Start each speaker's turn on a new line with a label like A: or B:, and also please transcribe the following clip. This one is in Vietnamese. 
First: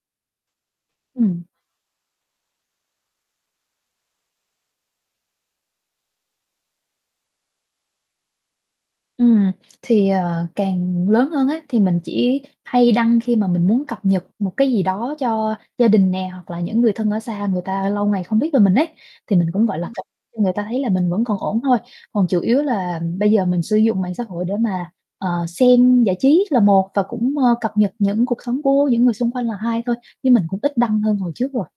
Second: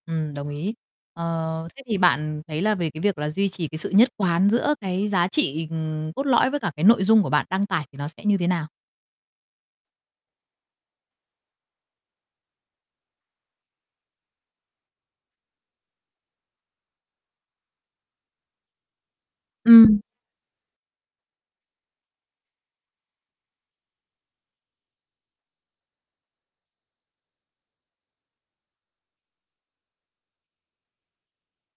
A: Ừm, đồng ý.
B: Ừm.
A: Ờ, thế thì bạn thấy là về cái việc là duy trì cái sự nhất quán giữa cái giá trị, ừm, cốt lõi, với cả cái nội dung của bạn đăng tải thì nó sẽ như thế nào?
B: Ừm, thì, ờ, càng lớn hơn á, thì mình chỉ hay đăng khi mà mình muốn cập nhật một cái gì đó cho gia đình nè, hoặc là những người thân ở xa người ta lâu ngày không biết về mình ấy, thì mình cũng, gọi là,
A: Ừm.
B: cập cho người ta thấy là mình vẫn còn ổn thôi, còn chủ yếu là bây giờ mình sử dụng mạng xã hội để mà, ờ, xem giải trí là một và cũng, ơ, cập nhật những cuộc sống của những người xung quanh là hai thôi như mình cũng ít đăng hơn hồi trước rồi.